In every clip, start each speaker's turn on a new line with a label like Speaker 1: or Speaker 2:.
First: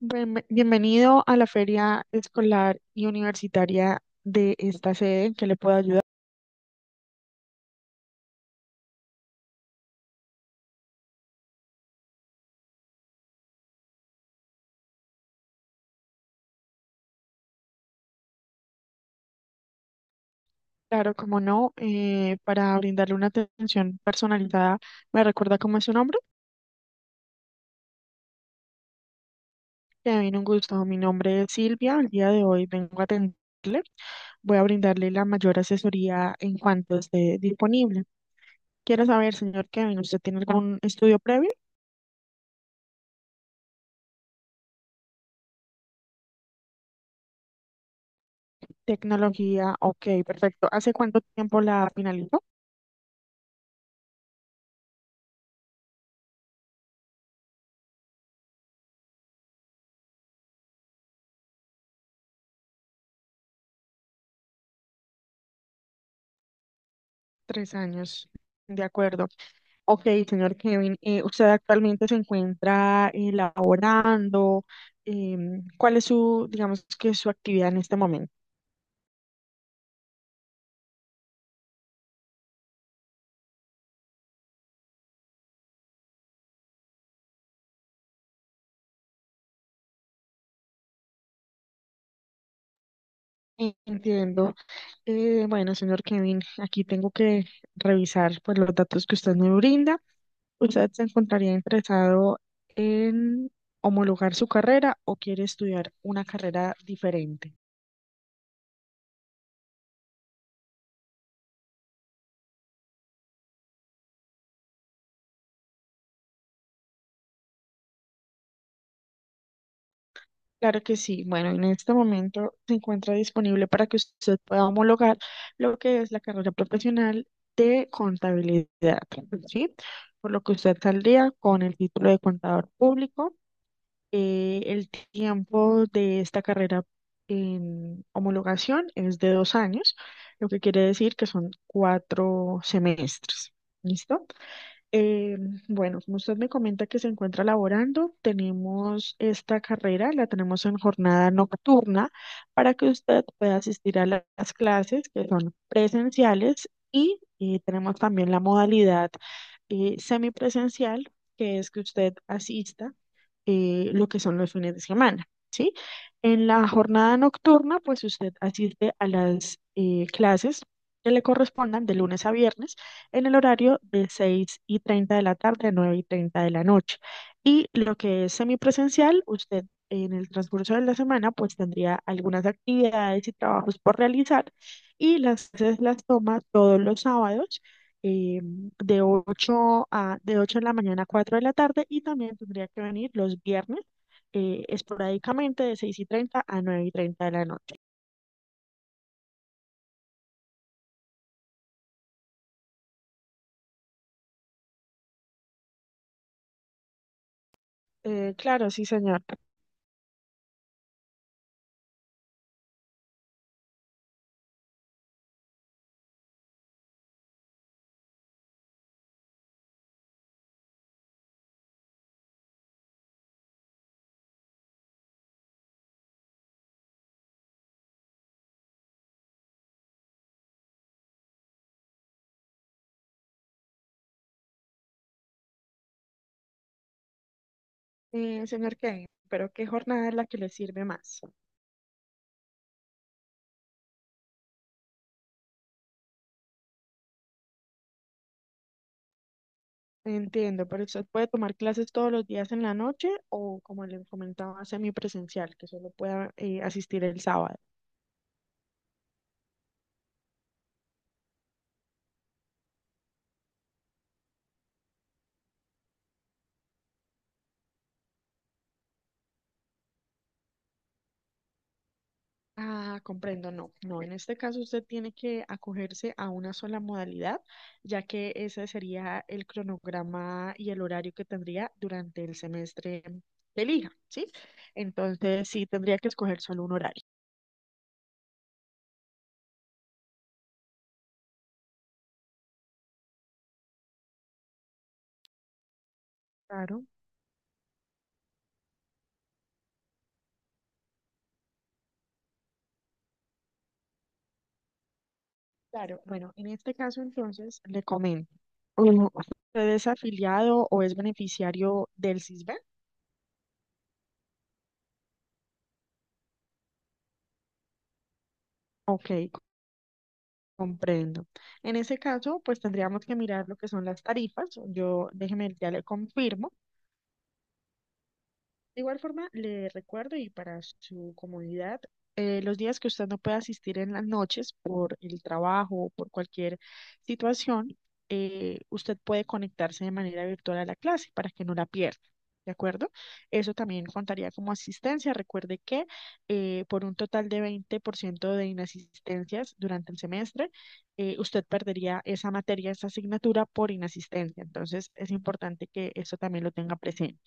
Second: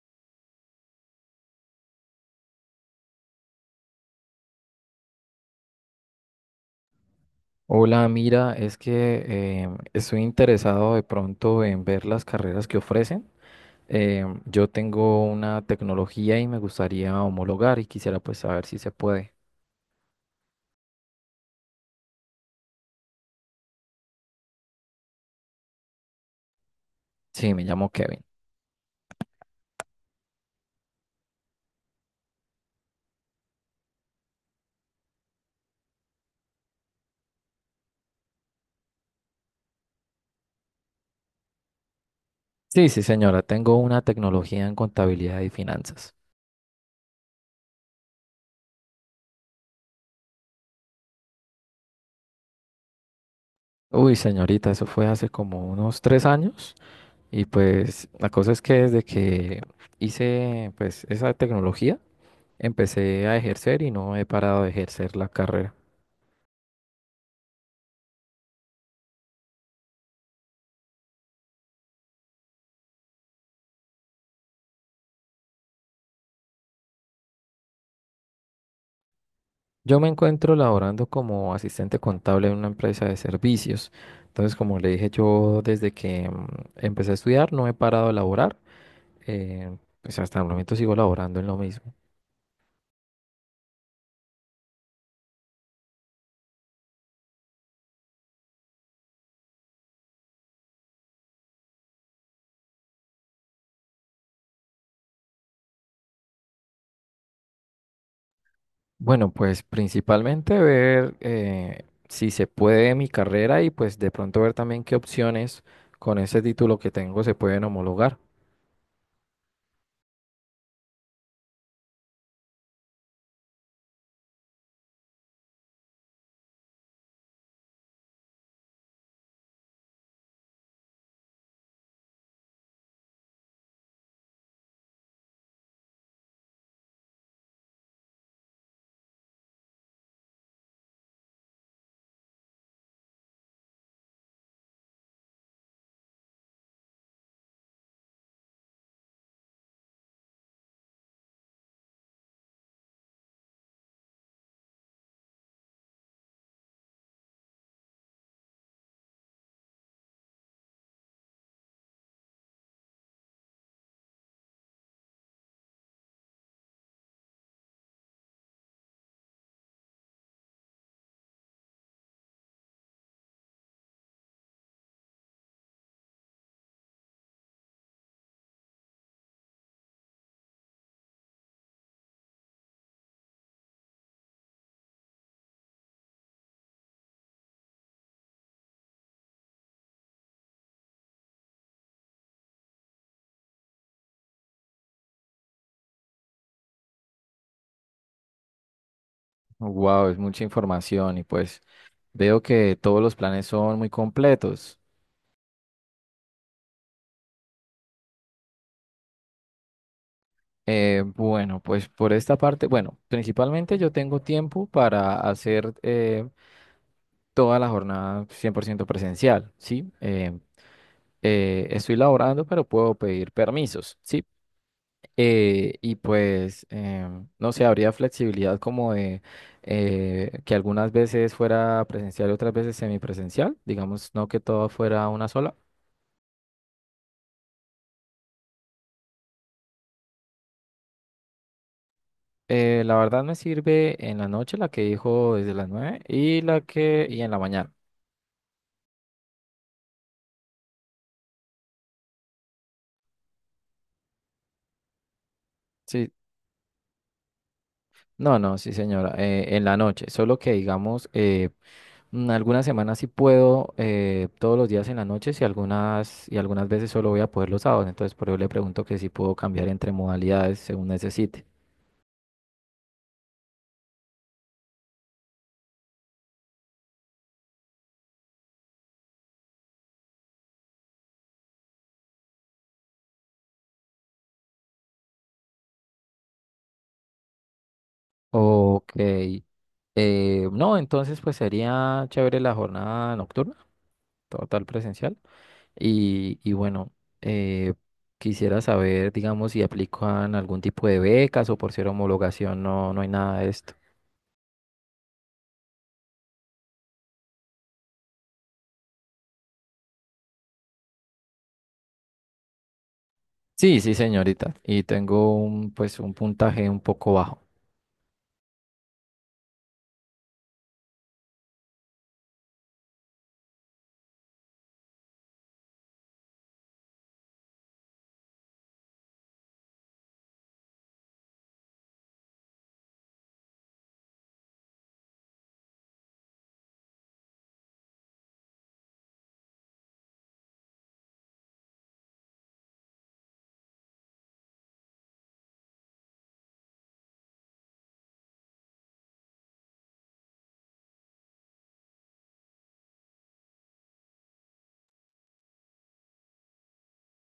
Speaker 1: Bienvenido a la feria escolar y universitaria de esta sede, ¿en qué le puedo ayudar?
Speaker 2: Hola, mira, es que estoy interesado de pronto en ver las carreras que ofrecen. Yo tengo una tecnología y me gustaría homologar y quisiera pues saber si se puede.
Speaker 1: Claro, como no, para brindarle una atención personalizada, ¿me recuerda cómo es su nombre?
Speaker 2: Sí, me llamo Kevin.
Speaker 1: Que bien, un gusto. Mi nombre es Silvia, el día de hoy vengo a atenderle. Voy a brindarle la mayor asesoría en cuanto esté disponible. Quiero saber, señor Kevin, ¿usted tiene algún estudio previo?
Speaker 2: Sí, sí, señora, tengo una tecnología en contabilidad y finanzas.
Speaker 1: Tecnología, ok, perfecto. ¿Hace cuánto tiempo la finalizó?
Speaker 2: Uy, señorita, eso fue hace como unos 3 años y pues la cosa es que desde que hice pues esa tecnología empecé a ejercer y no he parado de ejercer la carrera.
Speaker 1: Tres años, de acuerdo. Ok, señor Kevin, ¿usted actualmente se encuentra laborando? ¿Cuál es su, digamos que su actividad en este momento?
Speaker 2: Yo me encuentro laborando como asistente contable en una empresa de servicios. Entonces, como le dije, yo desde que empecé a estudiar no he parado de laborar. Pues hasta el momento sigo laborando en lo mismo.
Speaker 1: Entiendo. Bueno, señor Kevin, aquí tengo que revisar pues, los datos que usted me brinda. ¿Usted se encontraría interesado en homologar su carrera o quiere estudiar una carrera diferente?
Speaker 2: Bueno, pues principalmente ver si se puede mi carrera y pues de pronto ver también qué opciones con ese título que tengo se pueden homologar.
Speaker 1: Claro que sí. Bueno, en este momento se encuentra disponible para que usted pueda homologar lo que es la carrera profesional de contabilidad, ¿sí? Por lo que usted saldría con el título de contador público. El tiempo de esta carrera en homologación es de 2 años, lo que quiere decir que son cuatro semestres. ¿Listo? Eh, bueno, como usted me comenta que se encuentra laborando, tenemos esta carrera, la tenemos en jornada nocturna para que usted pueda asistir a las clases que son presenciales y, tenemos también la modalidad semipresencial, que es que usted asista lo que son los fines de semana. ¿Sí? En la jornada nocturna, pues usted asiste a las clases que le correspondan de lunes a viernes en el horario de 6:30 de la tarde a 9:30 de la noche. Y lo que es semipresencial, usted en el transcurso de la semana, pues tendría algunas actividades y trabajos por realizar y las clases las toma todos los sábados. eh, de de 8 de la mañana a 4 de la tarde y también tendría que venir los viernes esporádicamente de 6:30 a 9:30 de la noche.
Speaker 2: Wow, es mucha información y pues veo que todos los planes son muy completos.
Speaker 1: Claro, sí, señor.
Speaker 2: Bueno, pues por esta parte, bueno, principalmente yo tengo tiempo para hacer toda la jornada 100% presencial, ¿sí? Estoy laborando, pero puedo pedir permisos, ¿sí? Y pues, no sé, habría flexibilidad como de que algunas veces fuera presencial y otras veces semipresencial, digamos, no que todo fuera una sola.
Speaker 1: Señor Kevin, pero ¿qué jornada es la que le sirve más?
Speaker 2: La verdad me sirve en la noche la que dijo desde las 9 y en la mañana.
Speaker 1: Entiendo, pero usted puede tomar clases todos los días en la noche o, como le comentaba, semipresencial, que solo
Speaker 2: Sí,
Speaker 1: pueda asistir el sábado.
Speaker 2: no, no, sí, señora, en la noche, solo que digamos, algunas semanas sí puedo, todos los días en la noche y y algunas veces solo voy a poder los sábados, entonces por eso le pregunto que si puedo cambiar entre modalidades según necesite.
Speaker 1: Ah, comprendo, no, no, en este caso usted tiene que acogerse a una sola modalidad, ya que ese sería el cronograma y el horario que tendría durante el semestre que elija, ¿sí? Entonces sí tendría que escoger solo un horario.
Speaker 2: Ok, no, entonces pues sería chévere la jornada nocturna, total presencial, y
Speaker 1: Claro,
Speaker 2: bueno, eh, quisiera saber, digamos, si aplican algún tipo de becas o por ser homologación, no, no hay nada de esto.
Speaker 1: claro. Bueno, en este caso entonces le comento, mm, ¿usted es afiliado o es beneficiario del CISBEN?
Speaker 2: Sí, sí, señorita. Y tengo un, pues, un puntaje un poco bajo.
Speaker 1: Ok, comprendo. En ese caso, pues tendríamos que mirar lo que son las tarifas. Yo, déjeme, ya le confirmo. De igual forma, le recuerdo y para su comodidad, los días que usted no pueda asistir en las noches por el trabajo o por cualquier situación, usted puede conectarse de manera virtual a la clase para que no la pierda. ¿De acuerdo? Eso también contaría como asistencia. Recuerde que por un total de 20% de inasistencias durante el semestre, usted perdería esa materia, esa asignatura por inasistencia. Entonces, es importante que eso también lo tenga presente.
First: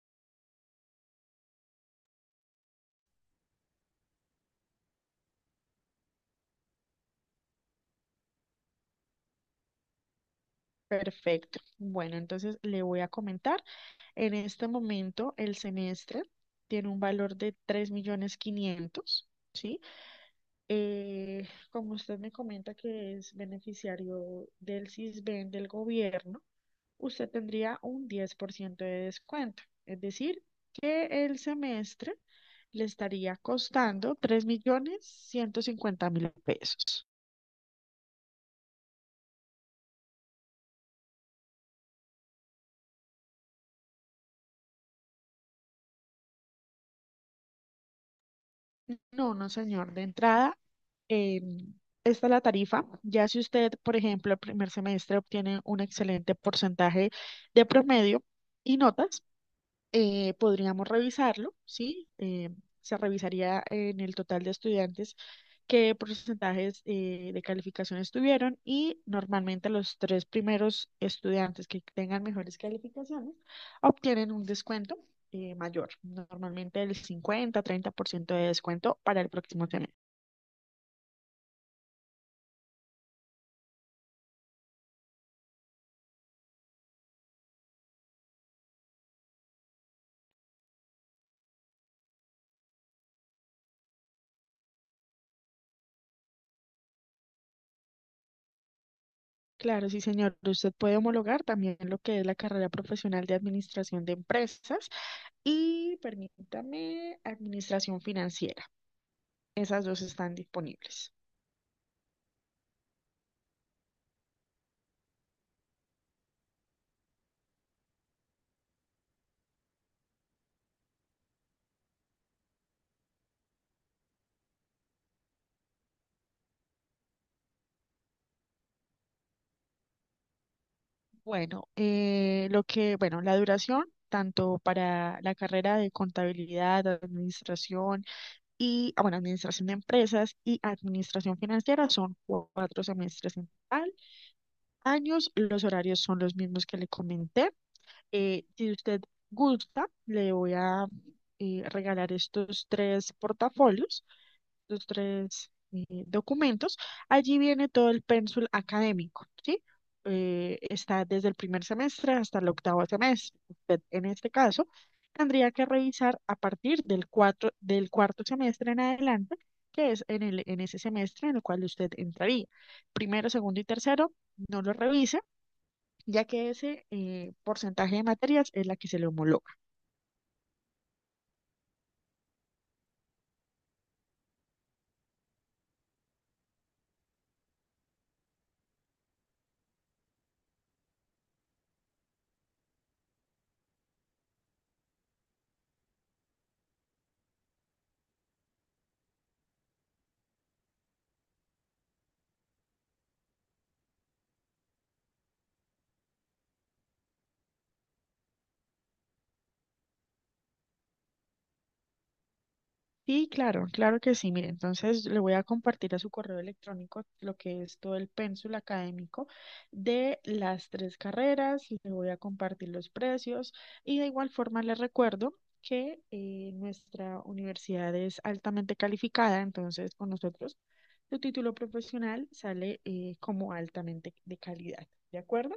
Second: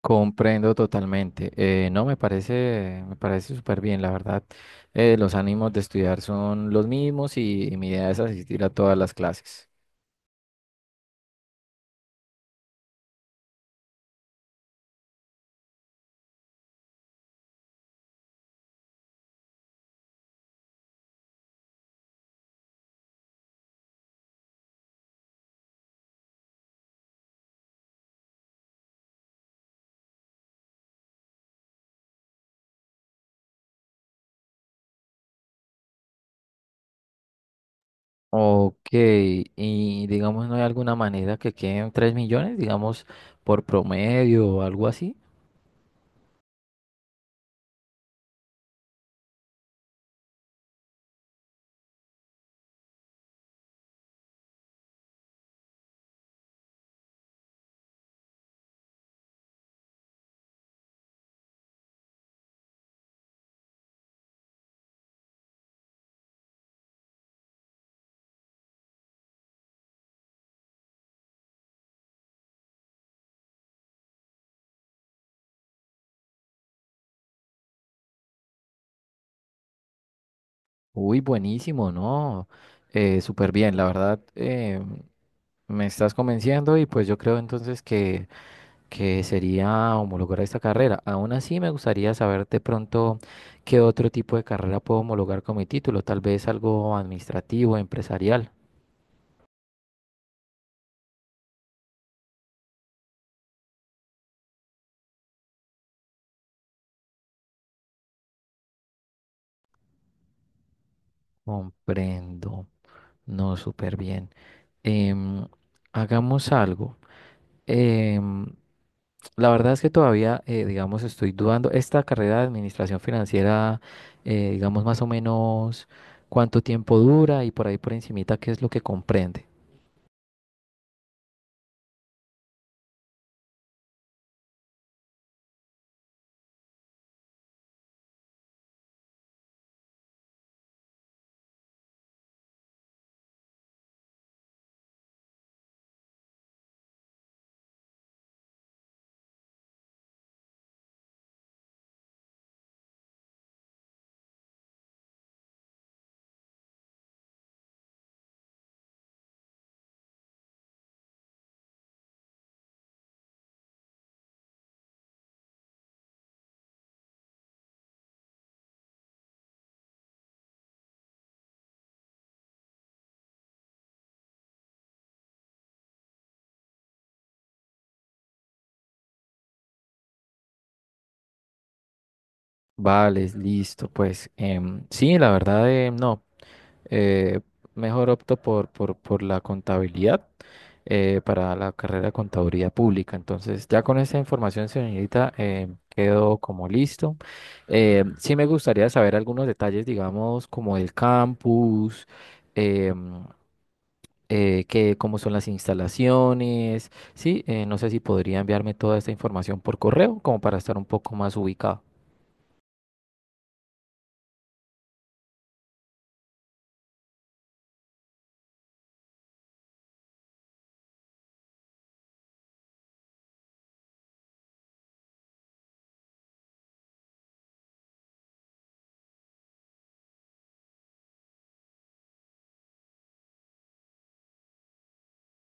Speaker 2: Comprendo totalmente. No, me parece súper bien, la verdad. Los ánimos de estudiar son los mismos y mi idea es asistir a todas las clases.
Speaker 1: Perfecto. Bueno, entonces le voy a comentar. En este momento el semestre tiene un valor de 3.500.000, ¿sí? Como usted me comenta que es beneficiario del CISBEN del gobierno, usted tendría un 10% de descuento. Es decir, que el semestre le estaría costando $3.150.000.
Speaker 2: Ok, y digamos, ¿no hay alguna manera que queden 3 millones, digamos, por promedio o algo así?
Speaker 1: No, no, señor. De entrada, eh, esta es la tarifa. Ya si usted, por ejemplo, el primer semestre obtiene un excelente porcentaje de promedio y notas, podríamos revisarlo, ¿sí? Se revisaría en el total de estudiantes qué porcentajes de calificaciones tuvieron y normalmente los tres primeros estudiantes que tengan mejores calificaciones obtienen un descuento mayor, normalmente el 50-30% de descuento para el próximo semestre.
Speaker 2: Uy, buenísimo, ¿no? Súper bien, la verdad. Me estás convenciendo y pues yo creo entonces que sería homologar esta carrera. Aún así, me gustaría saber de pronto qué otro tipo de carrera puedo homologar con mi título, tal vez algo administrativo, empresarial.
Speaker 1: Claro, sí, señor. Usted puede homologar también lo que es la carrera profesional de administración de empresas y permítame administración financiera. Esas dos están disponibles.
Speaker 2: Comprendo. No, súper bien. Em, Hagamos algo. Em, la verdad es que todavía, digamos, estoy dudando. Esta carrera de administración financiera, digamos, más o menos cuánto tiempo dura y por ahí por encimita, qué es lo que comprende.
Speaker 1: Bueno, bueno, la duración, tanto para la carrera de contabilidad, administración y, ah, bueno, administración de empresas y administración financiera son cuatro semestres en total. Años, los horarios son los mismos que le comenté. Si usted gusta, le voy a regalar estos tres portafolios los tres documentos, allí viene todo el pénsul académico, ¿sí? Está desde el primer semestre hasta el octavo semestre. Usted, en este caso, tendría que revisar a partir del cuarto semestre en adelante, que es en en ese semestre en el cual usted entraría. Primero, segundo y tercero, no lo revise, ya que ese porcentaje de materias es la que se le homologa.
Speaker 2: Vale, listo, pues sí, la verdad, no, eh, mejor opto por la contabilidad, para la carrera de contaduría pública. Entonces, ya con esa información, señorita, quedo como listo. Sí me gustaría saber algunos detalles, digamos, como el campus, em, cómo son las instalaciones, sí, no sé si podría enviarme toda esta información por correo, como para estar un poco más ubicado.
Speaker 1: Sí, claro, claro que sí. Mire, entonces le voy a compartir a su correo electrónico lo que es todo el pénsul académico de las tres carreras, le voy a compartir los precios y de igual forma le recuerdo que nuestra universidad es altamente calificada, entonces con nosotros su título profesional sale como altamente de calidad. ¿De acuerdo?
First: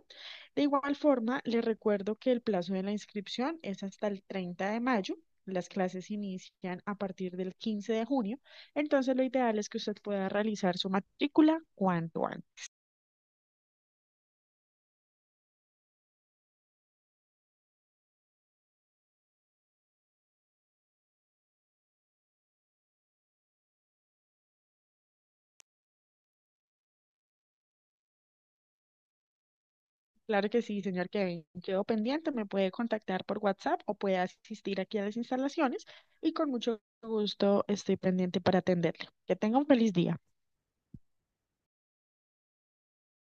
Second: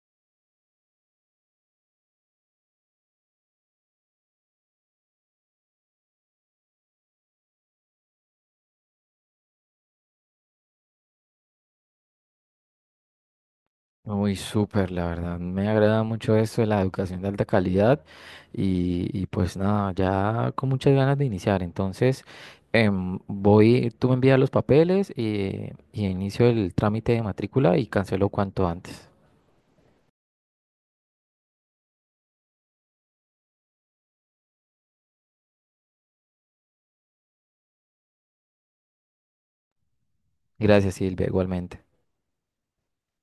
Speaker 1: De igual forma, le recuerdo que el plazo de la inscripción es hasta el 30 de mayo. Las clases inician a partir del 15 de junio, entonces lo ideal es que usted pueda realizar su matrícula cuanto antes.
Speaker 2: Muy súper, la verdad. Me agrada mucho eso de la educación de alta calidad y pues nada, ya con muchas ganas de iniciar. Entonces, voy, tú me envías los papeles y inicio el trámite de matrícula y cancelo cuanto antes.
Speaker 1: Claro que sí, señor Kevin. Quedo pendiente, me puede contactar por WhatsApp o puede asistir aquí a las instalaciones y con mucho gusto estoy pendiente para atenderle. Que tenga un feliz día.
Speaker 2: Gracias, Silvia, igualmente.